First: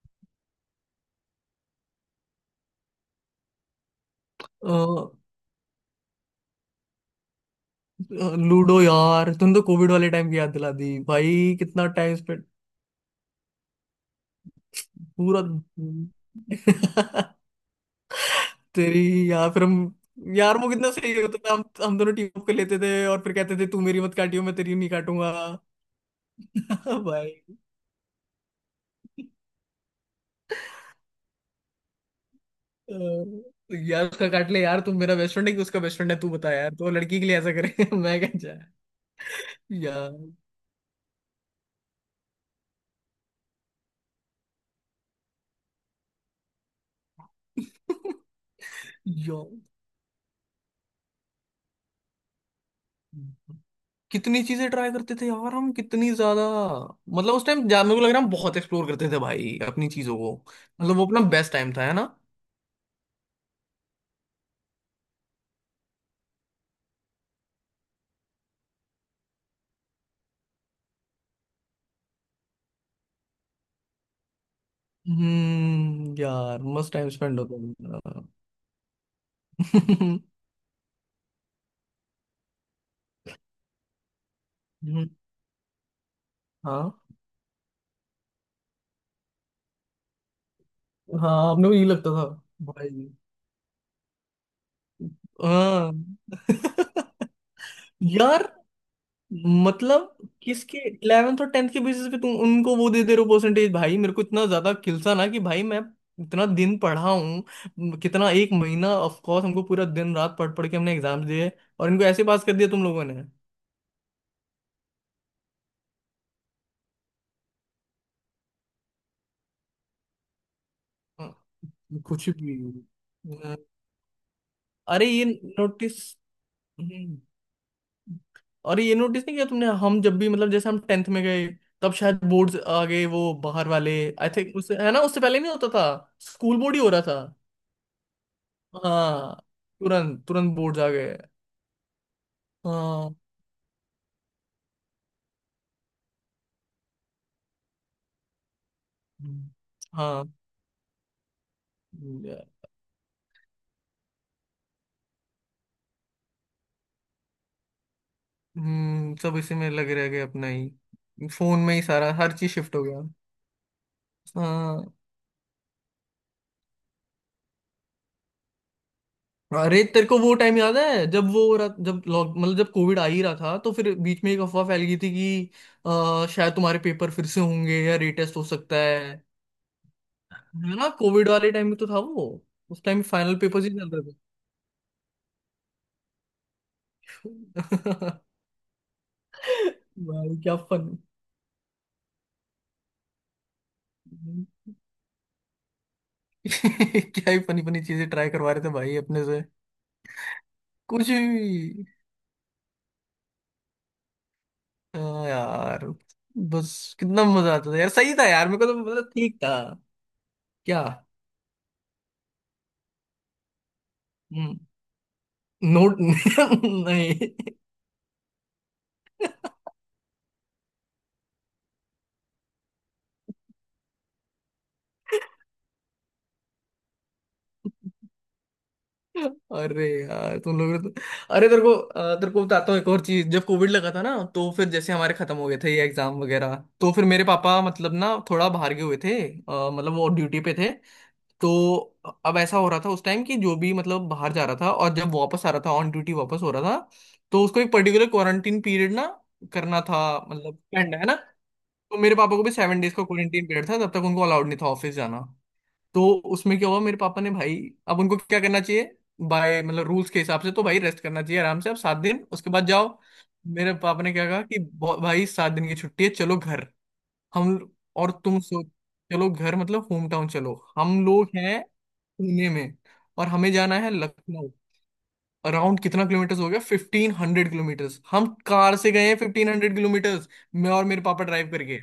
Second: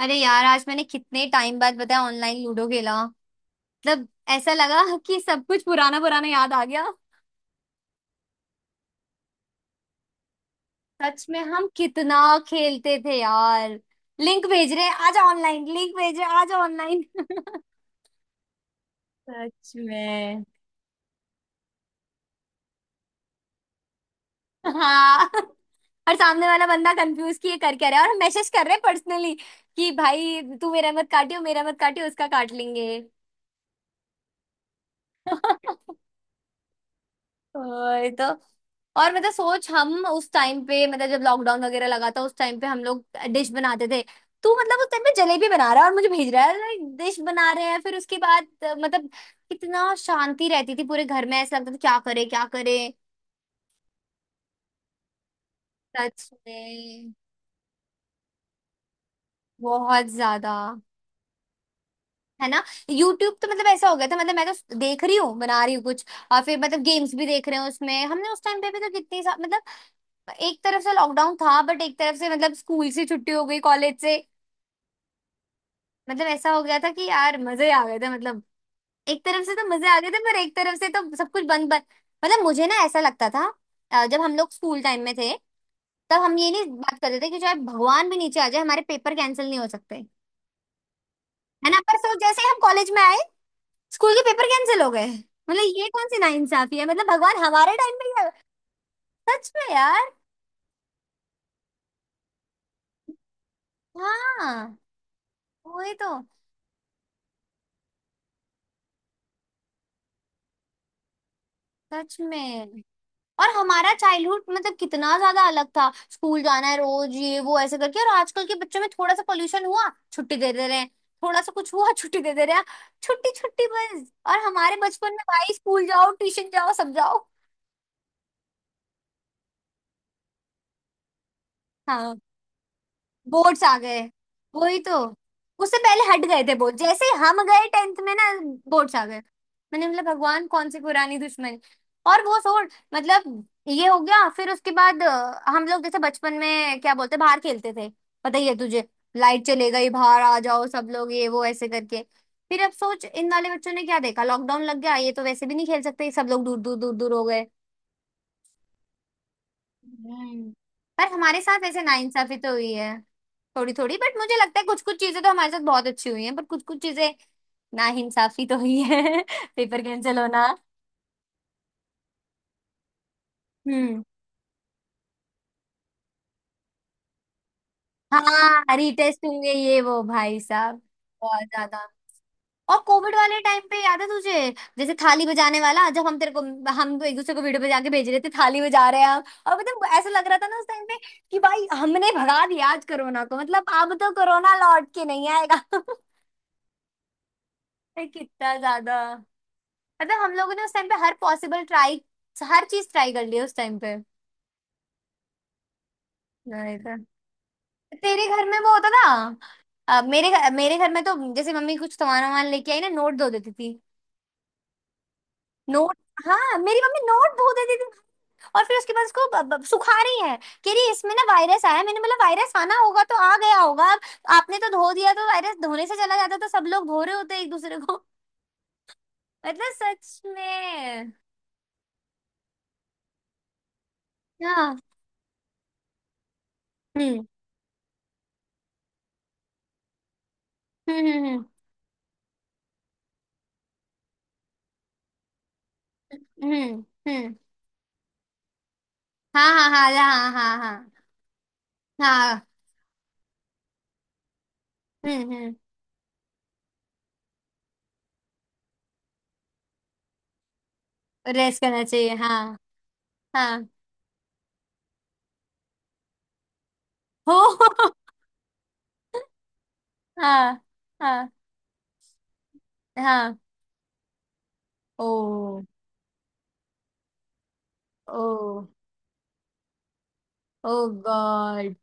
अरे यार आज मैंने कितने टाइम बाद बताया ऑनलाइन लूडो खेला। मतलब ऐसा लगा लूडो। कि सब कुछ पुराना पुराना याद आ गया। यार तुम तो कोविड वाले टाइम की याद दिला दी सच में भाई, हम कितना टाइम कितना स्पेंड खेलते थे यार। लिंक भेज रहे हैं आज पूरा ऑनलाइन लिंक भेज रहे हैं आज ऑनलाइन तेरी यार, फिर सच हम में। यार वो कितना सही होता था, हम दोनों टीम अप कर लेते थे और फिर कहते थे, तू मेरी मत काटियो, मैं तेरी नहीं हाँ काटूंगा। और सामने वाला बंदा कंफ्यूज कि भाई, ये कर क्या रहा है और हम मैसेज कर रहे हैं पर्सनली कि भाई तू मेरा मत काटियो उसका काट लेंगे। यार उसका काट ले यार, तू मेरा बेस्ट फ्रेंड है कि उसका बेस्ट फ्रेंड है, तू बता यार, तो लड़की के लिए ऐसा करे। वही मैं तो। क्या चाह और मतलब सोच हम यार उस टाइम पे मतलब जब लॉकडाउन वगैरह लगा था उस टाइम पे हम लोग डिश बनाते थे। तू मतलब उस टाइम पे जलेबी बना रहा है और मुझे भेज रहा है डिश बना रहे हैं फिर उसके बाद मतलब यार कितना शांति रहती थी पूरे घर में। ऐसा लगता था क्या करे क्या करे। कितनी चीजें ट्राई करते थे यार हम, कितनी सच ज्यादा। में। मतलब उस टाइम मेरे को लग रहा है, हम बहुत एक्सप्लोर करते थे भाई अपनी बहुत चीजों को। ज्यादा। मतलब वो अपना बेस्ट टाइम था, है ना। है ना। यूट्यूब तो मतलब ऐसा हो गया था मतलब मैं तो देख रही हूँ बना रही हूँ कुछ और फिर मतलब गेम्स भी देख रहे हैं उसमें हमने उस टाइम पे भी तो कितनी मतलब एक तरफ से लॉकडाउन था बट एक तरफ से मतलब स्कूल से छुट्टी हो गई कॉलेज से। हम्म, मतलब ऐसा यार हो गया था मस्त कि टाइम यार स्पेंड होता मजे आ गए थे था। मतलब एक तरफ से तो मजे आ गए थे पर एक तरफ से तो सब कुछ बंद बंद। मतलब मुझे ना ऐसा लगता था जब हम लोग स्कूल टाइम हम्म, में थे तब हम ये नहीं बात हाँ। करते थे कि चाहे भगवान भी नीचे आ जाए हमारे पेपर कैंसिल नहीं हो सकते है हाँ, अपने को ना। ये पर लगता सोच था जैसे ही हम कॉलेज में भाई। आए स्कूल के पेपर कैंसिल हो गए। मतलब ये कौन सी हाँ। नाइंसाफी है मतलब भगवान हमारे टाइम पे ही है। यार सच में यार। मतलब, किसके 11th और 10th के बेसिस पे तुम उनको वो दे दे रहे हो परसेंटेज भाई, मेरे को इतना हाँ ज्यादा खिलसा ना कि भाई, मैं वही तो। इतना दिन पढ़ा हूँ, कितना एक महीना ऑफ कोर्स हमको, पूरा दिन रात पढ़ पढ़ के हमने एग्जाम दिए। और इनको सच ऐसे पास कर दिया में तुम लोगों ने। और हमारा चाइल्डहुड मतलब कितना ज्यादा अलग था स्कूल जाना है रोज ये वो ऐसे करके और आजकल के बच्चों में थोड़ा सा पोल्यूशन हुआ छुट्टी दे दे रहे हैं। हाँ, थोड़ा सा कुछ हुआ छुट्टी कुछ दे दे भी। रहे हैं। छुट्टी हाँ, छुट्टी बस और हमारे अरे बचपन में ये भाई स्कूल नोटिस जाओ ट्यूशन जाओ सब जाओ। अरे ये नोटिस नहीं किया तुमने, हम जब भी मतलब जैसे हम 10th में गए, तब हाँ शायद बोर्ड्स आ गए, वो बोर्ड्स बाहर आ वाले। गए। आई थिंक उससे, वही है तो। ना, उससे पहले नहीं होता उससे था, पहले हट गए थे स्कूल बोर्ड बोर्ड ही हो रहा जैसे था। ही हम गए टेंथ में ना बोर्ड्स आ गए। हाँ, मैंने मतलब तुरंत भगवान तुरंत कौन बोर्ड सी आ गए। पुरानी दुश्मनी। और वो छोड़ हाँ। मतलब ये हो गया फिर उसके बाद हम लोग जैसे बचपन में क्या बोलते बाहर खेलते थे पता ही है तुझे। लाइट हम्म, चले गई बाहर हाँ। आ जाओ सब लोग ये वो ऐसे करके। फिर अब सोच इन वाले बच्चों ने क्या देखा लॉकडाउन लग गया ये तो वैसे भी नहीं खेल सकते सब लोग दूर दूर दूर दूर हो गए। सब इसी में लगे रह गए, अपना हम्म। ही पर हमारे फोन साथ में ही ऐसे सारा हर नाइंसाफी तो चीज हुई शिफ्ट हो है गया। थोड़ी थोड़ी बट मुझे लगता है कुछ हाँ। कुछ चीजें तो हमारे साथ बहुत अच्छी हुई हैं पर कुछ कुछ चीजें नाइंसाफी तो हुई है पेपर अरे तेरे को कैंसिल वो होना। टाइम याद है, जब वो हो रहा, जब लॉक मतलब जब कोविड आ ही रहा था, तो फिर हम्म। बीच में एक अफवाह फैल गई थी कि शायद तुम्हारे पेपर फिर से होंगे या रीटेस्ट हो सकता हाँ है। रीटेस्ट होंगे ये वो भाई है साहब। ना, कोविड बहुत वाले टाइम में ज्यादा। तो था वो, और उस टाइम कोविड फाइनल वाले टाइम पेपर ही पे चल याद है रहे तुझे जैसे थाली बजाने वाला जब हम तेरे को हम एक दूसरे को वीडियो बजा के भेज थे। रहे थे थाली बजा रहे हैं हम और मतलब ऐसा लग भाई रहा था क्या ना उस टाइम फन पे कि भाई हमने भगा दिया आज कोरोना को मतलब अब तो कोरोना लौट के नहीं आएगा। क्या ही फनी फनी अरे चीजें ट्राई करवा कितना रहे थे भाई ज्यादा। अपने से। मतलब हम लोगों ने उस टाइम पे कुछ हर पॉसिबल भी। ट्राई हर चीज ट्राई कर ली है उस टाइम पे। हाँ यार, बस। नहीं तो। कितना मजा आता था यार, सही था तेरे घर यार, मेरे में को वो तो होता मतलब था ठीक था। मेरे क्या। घर में तो जैसे मम्मी कुछ सामान वामान लेके आई ना नोट धो देती थी। हम्म, नोट। नोट। हाँ मेरी मम्मी नहीं। नोट धो देती थी। और फिर उसके बाद उसको सुखा रही है। कह रही इसमें ना वायरस आया है। मैंने बोला वायरस आना होगा तो आ गया होगा अब आपने तो धो दिया तो वायरस धोने से चला जाता तो सब लोग धो रहे होते एक दूसरे को। मतलब अरे सच यार तुम लोग तो, में। अरे तेरे को अ, तेरे को बताता हूँ एक और चीज, जब कोविड लगा था ना, तो फिर हाँ। जैसे हमारे खत्म हो गए थे ये एग्जाम वगैरह। तो फिर मेरे हम्म पापा मतलब ना थोड़ा बाहर गए हुए थे, मतलब वो ड्यूटी पे थे। हम्म। तो अब ऐसा हो रहा था उस टाइम कि जो भी मतलब बाहर जा रहा था, और जब वापस आ रहा था ऑन ड्यूटी वापस हो रहा था, हम्म। तो उसको एक पर्टिकुलर क्वारंटीन पीरियड ना हाँ हाँ करना हाँ था, हाँ मतलब हाँ हाँ। स्पेंड, है ना। तो हाँ मेरे पापा को हाँ। भी 7 days का क्वारंटीन पीरियड था, तब तक उनको अलाउड नहीं था ऑफिस जाना। हम्म। तो उसमें क्या हुआ, मेरे पापा ने भाई अब उनको क्या करना चाहिए, बाय मतलब रूल्स के हिसाब से तो भाई रेस्ट करना चाहिए, रेस आराम से आप करना सात चाहिए दिन हाँ। उसके बाद जाओ। हाँ मेरे पापा ने क्या कहा कि भाई 7 दिन की छुट्टी है, चलो घर।" हो। हम और तुम सो, चलो घर, मतलब होम टाउन चलो। हाँ हम लोग हाँ हैं पुणे में, और हाँ। हमें जाना है लखनऊ। ओ अराउंड कितना किलोमीटर्स हो गया, 1500 किलोमीटर्स हम ओ कार से गए हैं, 1500 किलोमीटर्स। मैं ओ और मेरे पापा ड्राइव गॉड। करके।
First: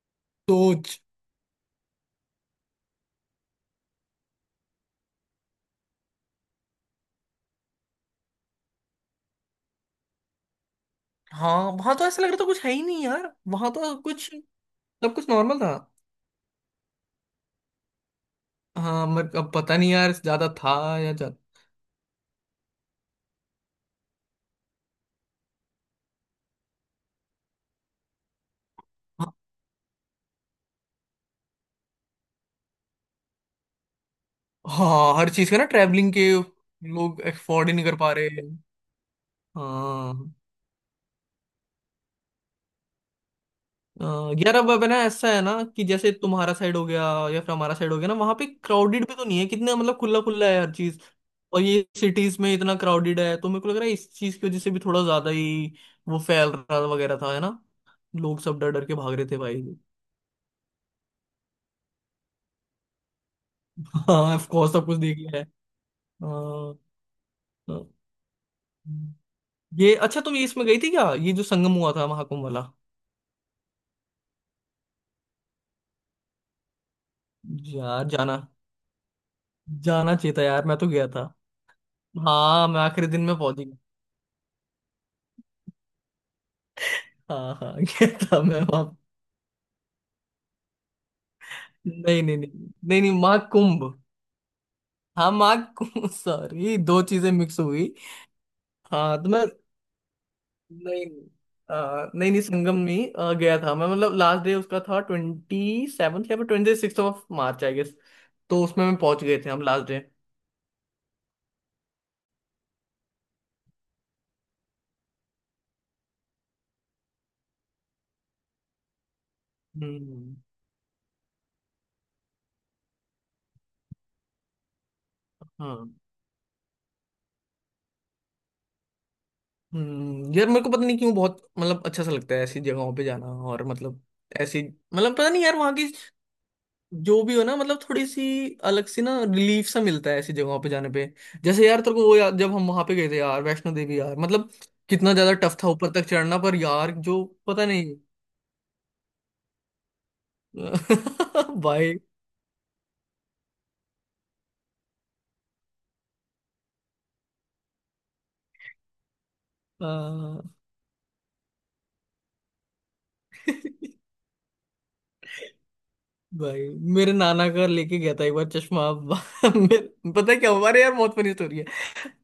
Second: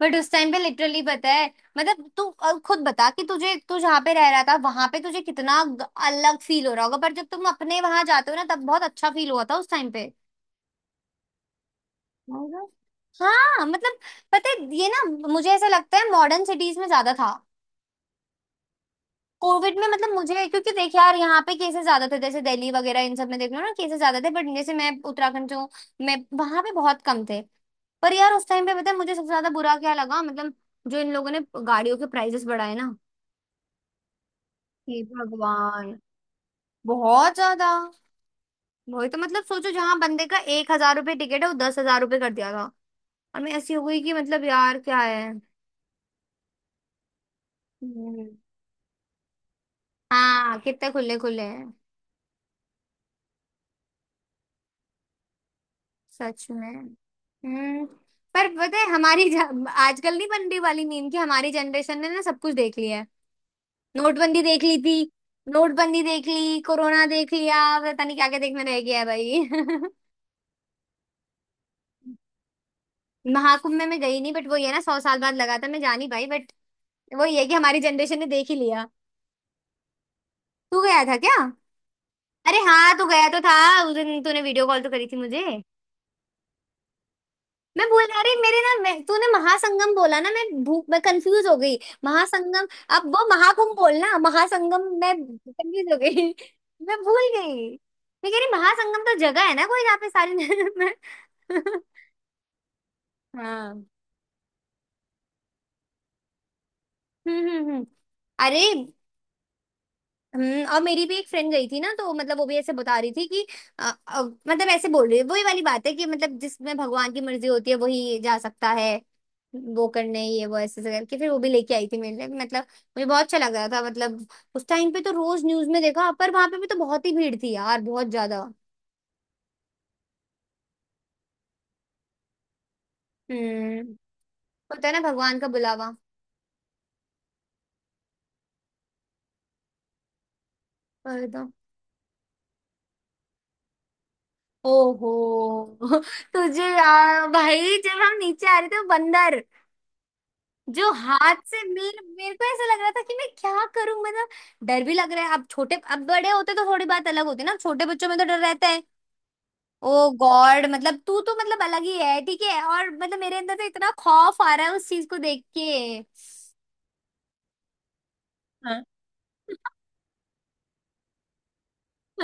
बट उस टाइम पे लिटरली सोच। पता है मतलब तू अब खुद बता कि तुझे तू जहाँ पे रह रहा था वहां पे तुझे कितना अलग फील हो रहा होगा पर जब तुम अपने वहां जाते हो ना तब बहुत अच्छा फील हुआ था उस टाइम पे। हाँ, वहां तो ऐसा लग रहा था कुछ है ही नहीं यार, हाँ वहां तो मतलब कुछ पता है ये ना सब कुछ मुझे नॉर्मल ऐसा था। लगता है मॉडर्न सिटीज में ज्यादा था। हाँ, मगर अब पता कोविड में नहीं यार मतलब मुझे ज्यादा क्योंकि था देख या यार यहाँ ज्यादा। पे केसेस ज्यादा थे जैसे दिल्ली वगैरह इन सब में देख लो ना केसेस ज्यादा थे बट जैसे मैं उत्तराखंड जो मैं वहां पे बहुत कम थे। पर यार उस टाइम पे पता है मुझे सबसे हाँ। ज्यादा बुरा क्या लगा मतलब जो इन लोगों ने गाड़ियों के प्राइसेस बढ़ाए ना। हे हाँ, हर चीज का ना, भगवान। ट्रैवलिंग के, लोग बहुत अफोर्ड ज्यादा। ही नहीं कर पा रहे हैं। वही तो मतलब सोचो जहां बंदे हाँ। का एक हजार रुपये टिकट है वो दस हजार रुपये कर दिया था। और मैं ऐसी हो गई अ, कि मतलब यार अब यार अब है ना, क्या है। ऐसा है ना कि जैसे तुम्हारा साइड हो गया या फिर हमारा साइड हो गया ना, हम्म। वहां पे क्राउडेड भी तो नहीं है कितना, मतलब खुला खुला हाँ है हर कितने चीज। खुले खुले और हैं। ये सिटीज में इतना क्राउडेड है, तो मेरे को लग रहा है इस चीज की वजह से भी थोड़ा ज्यादा ही वो सच फैल में। रहा वगैरह था, है ना। हम्म। लोग पर सब डर पता डर है के भाग रहे हमारी थे भाई। आजकल नहीं बन रही वाली मीम कि हमारी जनरेशन ने ना सब कुछ देख लिया है। हाँ, नोटबंदी ऑफ देख कोर्स ली सब कुछ थी। देख लिया है। नोटबंदी अ, देख ली कोरोना देख लिया अ, पता नहीं क्या क्या देखने रह गया है भाई। ये अच्छा, तुम ये इसमें गई थी क्या, ये जो संगम हुआ था महाकुंभ वाला। महाकुंभ में मैं गई नहीं बट वो ये ना सौ साल बाद लगा था मैं जानी भाई बट वो ये है कि हमारी यार जनरेशन ने जाना देख ही लिया। जाना चाहिए था यार, मैं तू तो गया गया था था। क्या। अरे हाँ मैं हाँ तू आखिरी दिन गया में तो था। पहुंच ही गया। उस दिन तूने वीडियो कॉल तो करी थी मुझे। हाँ हाँ। मैं बोल गया रहा, अरे था मेरे मैं ना वहां। मैं तूने महासंगम बोला ना मैं भूख मैं कंफ्यूज हो गई। नहीं नहीं नहीं महासंगम। नहीं अब नहीं, वो माँ महाकुंभ कुंभ। बोलना महासंगम मैं हाँ माँ कंफ्यूज हो कुंभ, गई। सॉरी मैं दो भूल चीजें मिक्स हो गई। गई। मैं कह रही महासंगम हाँ, तो तो मैं जगह है ना कोई जहाँ पे सारी मैं। नहीं नहीं, नहीं नहीं, संगम में गया था हाँ। मैं। मतलब लास्ट डे उसका था 27th या ट्वेंटी सिक्स ऑफ मार्च आई हम्म। गेस। अरे। तो उसमें मैं पहुंच गए थे हम लास्ट डे। और मेरी भी एक फ्रेंड गई थी ना तो मतलब वो भी ऐसे बता रही थी कि मतलब ऐसे बोल रही है वही वाली बात है कि मतलब जिसमें भगवान की मर्जी होती है वही जा सकता है। वो करने हम्म। ये वो ऐसे ऐसे करके फिर वो भी लेके आई थी मेरे लिए मतलब मुझे बहुत अच्छा लग रहा था मतलब उस टाइम पे तो रोज न्यूज में हाँ। देखा पर वहां पे भी तो बहुत ही भीड़ थी यार बहुत ज्यादा। हम्म, यार मेरे को पता नहीं क्यों बहुत मतलब अच्छा सा लगता है ऐसी जगहों पे जाना, और हम्म। मतलब ऐसी, होता है ना मतलब पता भगवान नहीं का यार वहाँ की, बुलावा। जो भी हो ना मतलब थोड़ी सी अलग सी ना रिलीफ सा मिलता है ऐसी जगहों पे जाने पे। पर तो। जैसे यार तेरे को वो यार, जब हम वहां पे गए थे यार वैष्णो देवी यार, मतलब ओहो। कितना ज्यादा टफ था ऊपर तक चढ़ना, पर तुझे यार जो यार पता भाई नहीं। जब हम नीचे आ रहे थे वो बंदर जो हाथ से भाई। मेरे मेरे को ऐसा लग रहा था कि मैं क्या करूं मतलब डर भी लग रहा है अब छोटे अब बड़े होते तो थोड़ी बात अलग होती है ना छोटे बच्चों में तो डर रहता है। ओ हाँ गॉड मतलब तू तो मतलब अलग ही है ठीक है और मतलब मेरे अंदर तो इतना खौफ आ रहा है उस चीज को देख के। भाई मेरे नाना का लेके गया था एक बार चश्मा। हाँ पता है क्या हुआ, अरे यार बहुत फनी स्टोरी है।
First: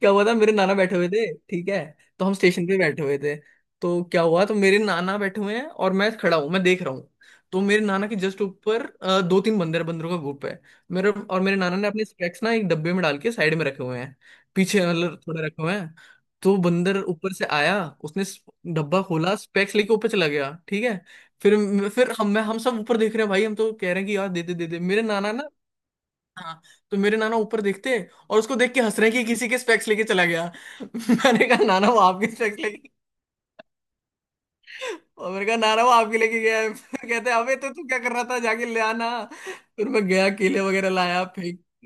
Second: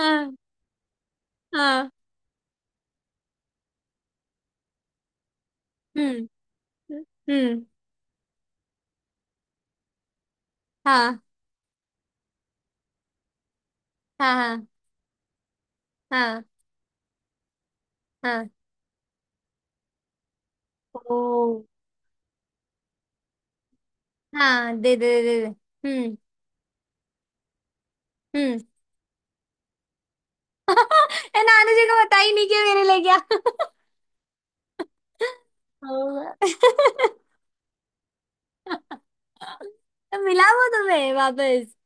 क्या हुआ था, मेरे नाना बैठे हुए थे, ठीक है। हाँ। तो हम स्टेशन पे बैठे हुए थे। तो क्या हुआ, तो मेरे नाना बैठे हुए हैं और मैं हम्म खड़ा हूँ, मैं देख रहा हूँ। तो हम्म। मेरे नाना के जस्ट ऊपर दो तीन बंदर बंदरों का ग्रुप है। हाँ मेरे नाना ने अपने स्पेक्स ना एक डब्बे में डाल के साइड में रखे हुए हैं, हाँ हाँ पीछे मतलब थोड़े रखे हुए हैं। हाँ तो बंदर ऊपर से आया, उसने स- हाँ। डब्बा खोला, स्पेक्स लेके ऊपर चला गया, ठीक है। ओ। फिर हम सब ऊपर देख रहे हैं भाई, हम तो कह रहे हैं कि यार दे दे दे हाँ दे दे मेरे दे दे नाना दे दे। ना। हम्म हाँ। तो मेरे नाना ऊपर देखते, और उसको हम्म। देख के हंस रहे हैं कि किसी के स्पेक्स लेके चला गया। ये मैंने कहा, नानी जी नाना वो को बता आपके ही नहीं स्पेक्स कि मेरे लेके, लिए क्या। और मैंने कहा नाना वो आपके हाँ। लेके गया है। फिर कहते, अबे तो तू क्या कर रहा था, जाके ले आना। फिर मैं तो गया, मिला केले वो वगैरह तुम्हें लाया वापस। फेंक।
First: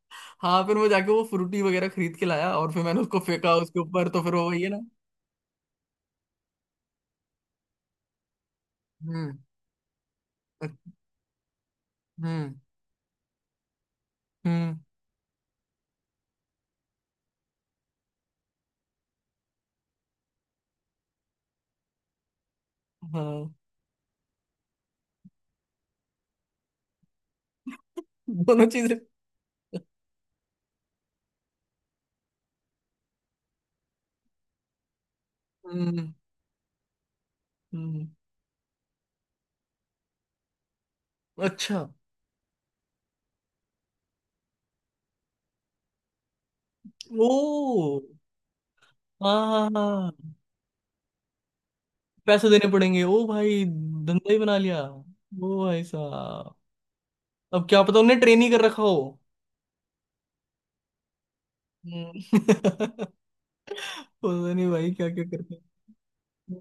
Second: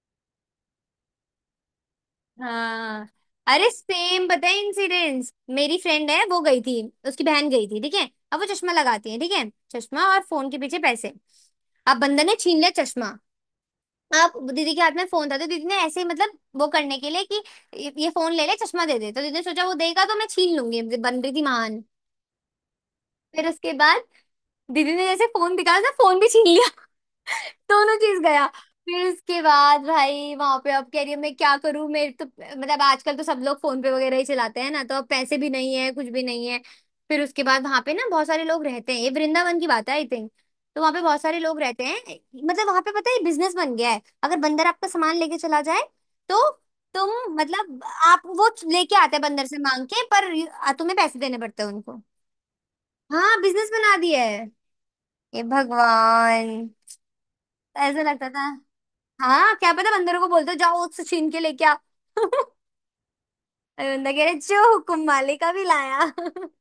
हाँ, फिर मैं जाके वो फ्रूटी वगैरह खरीद के लाया, और फिर मैंने हाँ उसको फेंका अरे उसके ऊपर, तो सेम फिर पता वो है वही है ना। इंसिडेंस। मेरी फ्रेंड है वो गई थी। उसकी बहन गई थी ठीक है अब वो चश्मा लगाती है ठीक हम्म। है। चश्मा और फोन के पीछे पैसे। अब बंदर ने हम्म। छीन लिया चश्मा। अब दीदी हम्म। के हाथ में फोन था तो दीदी ने ऐसे ही मतलब वो करने के लिए कि ये फोन ले ले चश्मा दे दे तो दीदी ने सोचा वो देगा तो मैं छीन लूंगी बन रही थी महान। फिर हाँ, उसके बाद दीदी ने जैसे फोन दिखाया तो फोन भी छीन लिया। दोनों चीज गया। दोनों चीजें। फिर उसके बाद भाई वहां पे अब कह रही है मैं क्या करूं मेरे तो मतलब आजकल तो सब लोग फोन पे वगैरह ही चलाते हैं ना तो अब पैसे भी नहीं है कुछ हम्म। भी नहीं है। फिर उसके बाद वहां पे ना हम्म। बहुत सारे लोग रहते हैं ये वृंदावन की बात है आई थिंक। तो वहां पे बहुत सारे लोग अच्छा। रहते हैं मतलब वहां पे पता है बिजनेस बन गया है अगर बंदर आपका सामान लेके चला जाए तो तुम मतलब ओ। आप वो लेके आते हैं हाँ बंदर से हाँ मांग के हाँ। पर तुम्हें पैसे देने पड़ते हैं उनको। पैसे देने पड़ेंगे, ओ हाँ भाई बिजनेस बना दिया धंधा ही है। बना लिया। ओ ये भाई साहब, भगवान। अब क्या पता ऐसा उन्हें लगता था। ट्रेन ही कर रखा हो। हाँ क्या पता बंदरों को बोलते हो जाओ उससे छीन के लेके आओ। हम्म। अरे बंदा कह रहे पता जो नहीं भाई हुक्म क्या क्या मालिक करते अभी लाया। हैं।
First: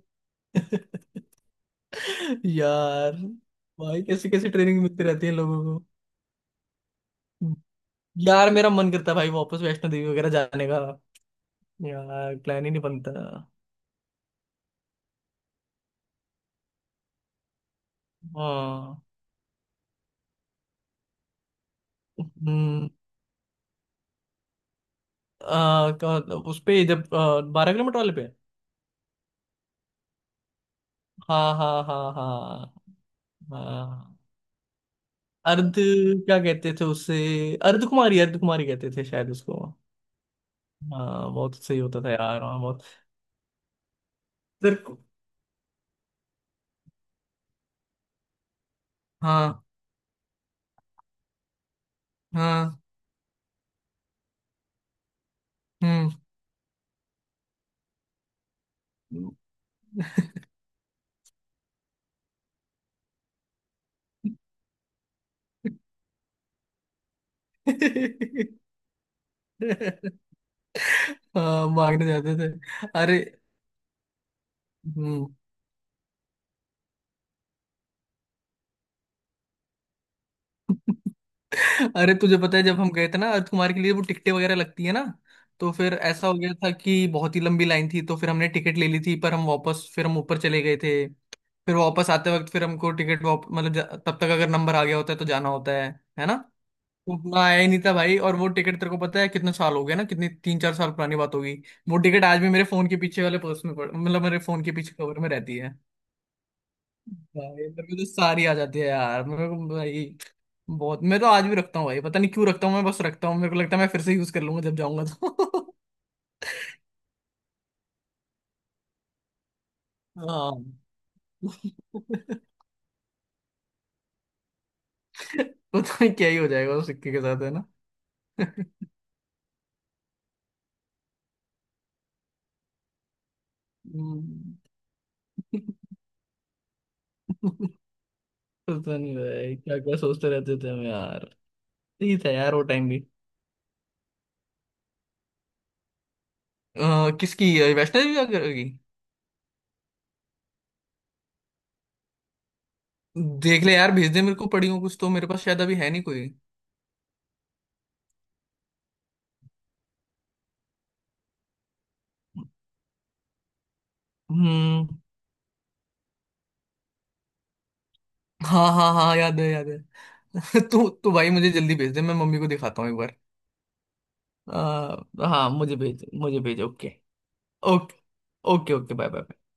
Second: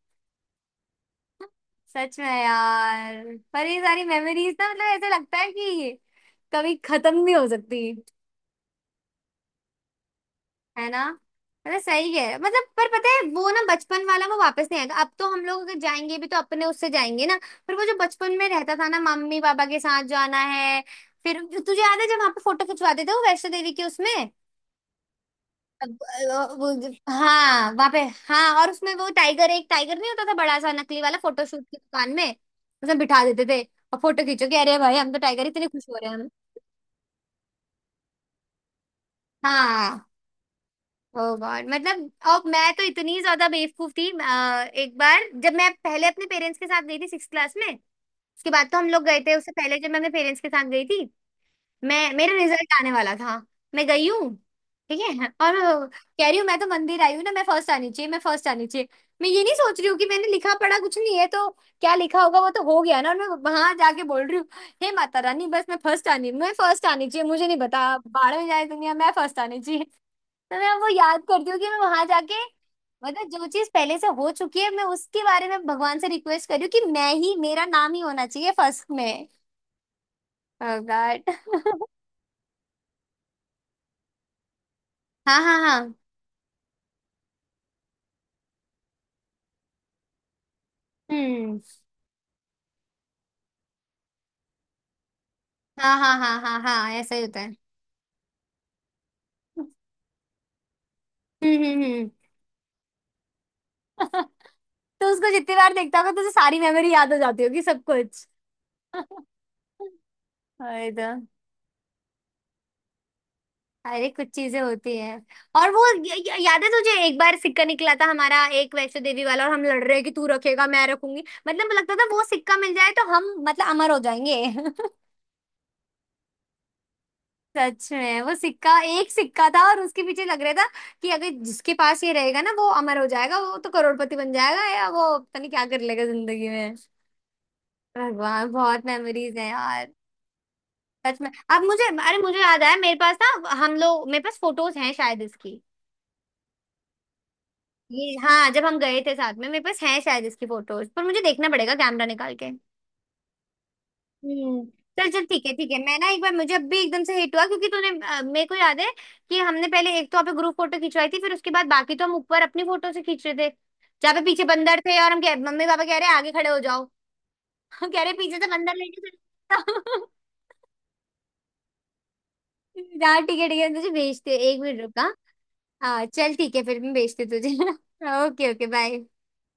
सच में यार, यार। पर ये भाई सारी कैसी कैसी मेमोरीज ना ट्रेनिंग मतलब मिलती ऐसा रहती है लगता है लोगों को। कि कभी खत्म नहीं हो हम्म। सकती। यार मेरा मन करता है भाई वापस वैष्णो देवी वगैरह जाने का। है ना मतलब सही है यार प्लान मतलब ही नहीं पर पता बनता। है वो ना बचपन वाला वो वापस नहीं आएगा अब तो हम लोग अगर जाएंगे भी तो अपने उससे जाएंगे ना। पर वो जो बचपन में रहता था ना हाँ। मम्मी पापा के साथ जाना है। फिर तुझे याद है जब वहां पे फोटो हम्म। खिंचवाते थे वो वैष्णो देवी के उसमें। अब, उस पे जब हाँ बारह वहां किलोमीटर पे। वाले पे। हाँ और उसमें वो टाइगर एक टाइगर नहीं होता था बड़ा सा नकली वाला हाँ फोटोशूट की हाँ हाँ दुकान में हाँ। उसमें बिठा देते थे। और हाँ। फोटो खींचो कि अरे भाई हम तो टाइगर इतने अर्ध खुश हो रहे हैं हम। क्या कहते थे उससे, अर्ध कुमारी कहते थे शायद उसको। हाँ। ओ हाँ, बहुत गॉड सही होता मतलब था और यार, हाँ मैं तो बहुत। इतनी ज्यादा बेवकूफ थी सर। एक बार जब मैं पहले अपने पेरेंट्स के साथ गई थी सिक्स क्लास में। उसके बाद तो हम लोग गए थे उससे हाँ। पहले जब मैं अपने पेरेंट्स के साथ गई थी। मैं मेरा रिजल्ट हाँ। आने वाला था। मैं गई हूँ ठीक है और हम्म। कह रही हूँ मैं तो मंदिर आई हूँ ना मैं फर्स्ट आनी चाहिए मैं फर्स्ट आनी चाहिए। मैं ये नहीं सोच रही हूँ कि मैंने लिखा पढ़ा कुछ नहीं है तो क्या लिखा होगा वो तो हो गया ना। और मैं वहां जाके बोल रही हूँ हे माता रानी बस मैं फर्स्ट आनी चाहिए मुझे नहीं पता बाहर में जाए दुनिया मैं फर्स्ट आनी चाहिए। तो मैं वो याद करती हूँ हाँ, कि मैं मांगने वहां जाते जाके थे। अरे। मतलब जो चीज पहले से हो चुकी है मैं उसके हम्म। बारे में भगवान से रिक्वेस्ट कर रही हूँ कि मैं ही मेरा नाम ही होना चाहिए फर्स्ट में। Oh God. अरे तुझे पता है जब हम गए थे ना अर्थ कुमार के लिए वो टिकटें वगैरह लगती है ना, हाँ हाँ तो फिर हाँ। ऐसा हो गया था कि बहुत ही लंबी लाइन थी, तो फिर हमने टिकट ले ली थी, पर हम वापस फिर हम ऊपर चले गए थे, हम्म। फिर वापस आते वक्त फिर हमको टिकट वाप मतलब तब तक अगर नंबर आ गया होता है तो जाना होता है हाँ हाँ है ना। हाँ हाँ हाँ तो ऐसा ही होता उतना है। आया ही नहीं था भाई। और वो टिकट तेरे को पता है कितने साल हो गए ना, कितनी 3-4 साल पुरानी बात होगी। वो हम्म। टिकट आज भी मेरे फोन के पीछे वाले पर्स में पड़ मतलब मेरे फोन के पीछे तो कवर में उसको जितनी रहती बार है। देखता होगा तुझे सारी मेमोरी याद हो जाती भाई होगी सब मेरे को तो कुछ। सारी आ जाती है यार, मेरे को भाई अरे बहुत। तो। मैं तो आज भी रखता हूँ भाई, पता नहीं क्यों रखता हूँ, मैं बस रखता हूँ, मेरे को लगता है मैं फिर अरे से कुछ यूज कर चीजें लूंगा जब होती जाऊंगा हैं तो। और वो य, य, याद है तुझे एक बार सिक्का निकला था हमारा एक वैष्णो देवी वाला और हम लड़ रहे हैं कि तू हाँ। रखेगा मैं रखूंगी। मतलब लगता था वो सिक्का मिल जाए तो हम मतलब अमर हो जाएंगे। पता नहीं क्या ही हो जाएगा उस सिक्के के साथ, है ना। सच में वो सिक्का एक सिक्का था और उसके पीछे लग रहा था कि अगर जिसके पास ये रहेगा ना वो अमर हो जाएगा वो तो करोड़पति बन हम्म। जाएगा या वो पता नहीं क्या कर लेगा जिंदगी में। भगवान बहुत पता नहीं मेमोरीज हैं भाई क्या यार। क्या सोचते रहते थे हम सच यार। में। अब मुझे सही अरे था मुझे यार वो याद आया टाइम मेरे भी। पास ना हम लोग मेरे पास फोटोज हैं शायद इसकी। किसकी, वैष्णो देवी ये क्या हाँ जब करेगी। हम गए थे साथ में मेरे पास हैं शायद इसकी फोटोज पर मुझे देखना पड़ेगा कैमरा निकाल के। देख ले यार, भेज दे मेरे को, हम्म। पड़ी हो कुछ चल तो, चल मेरे पास शायद ठीक अभी है है मैं नहीं ना एक कोई। बार मुझे अब भी एकदम से हिट हुआ क्योंकि तूने मेरे को याद है कि हमने पहले एक तो वहाँ पे ग्रुप फोटो खिंचवाई थी फिर उसके बाद बाकी तो हम ऊपर अपनी फोटो से खींच रहे थे जहाँ पे पीछे बंदर हम्म। थे और हम कह मम्मी पापा कह रहे आगे खड़े हो जाओ। हम कह रहे पीछे से हाँ बंदर हाँ लेके हाँ, याद है याद चलो। है। तू तू भाई मुझे जल्दी भेज दे, मैं मम्मी को दिखाता हूँ एक बार। हाँ ठीक है तुझे भेजते एक मिनट रुका। हाँ हाँ मुझे हाँ, भेज चल मुझे ठीक भेज। है फिर ओके। मैं भेजती हूँ तुझे। Okay okay okay okay, okay bye. Bye bye.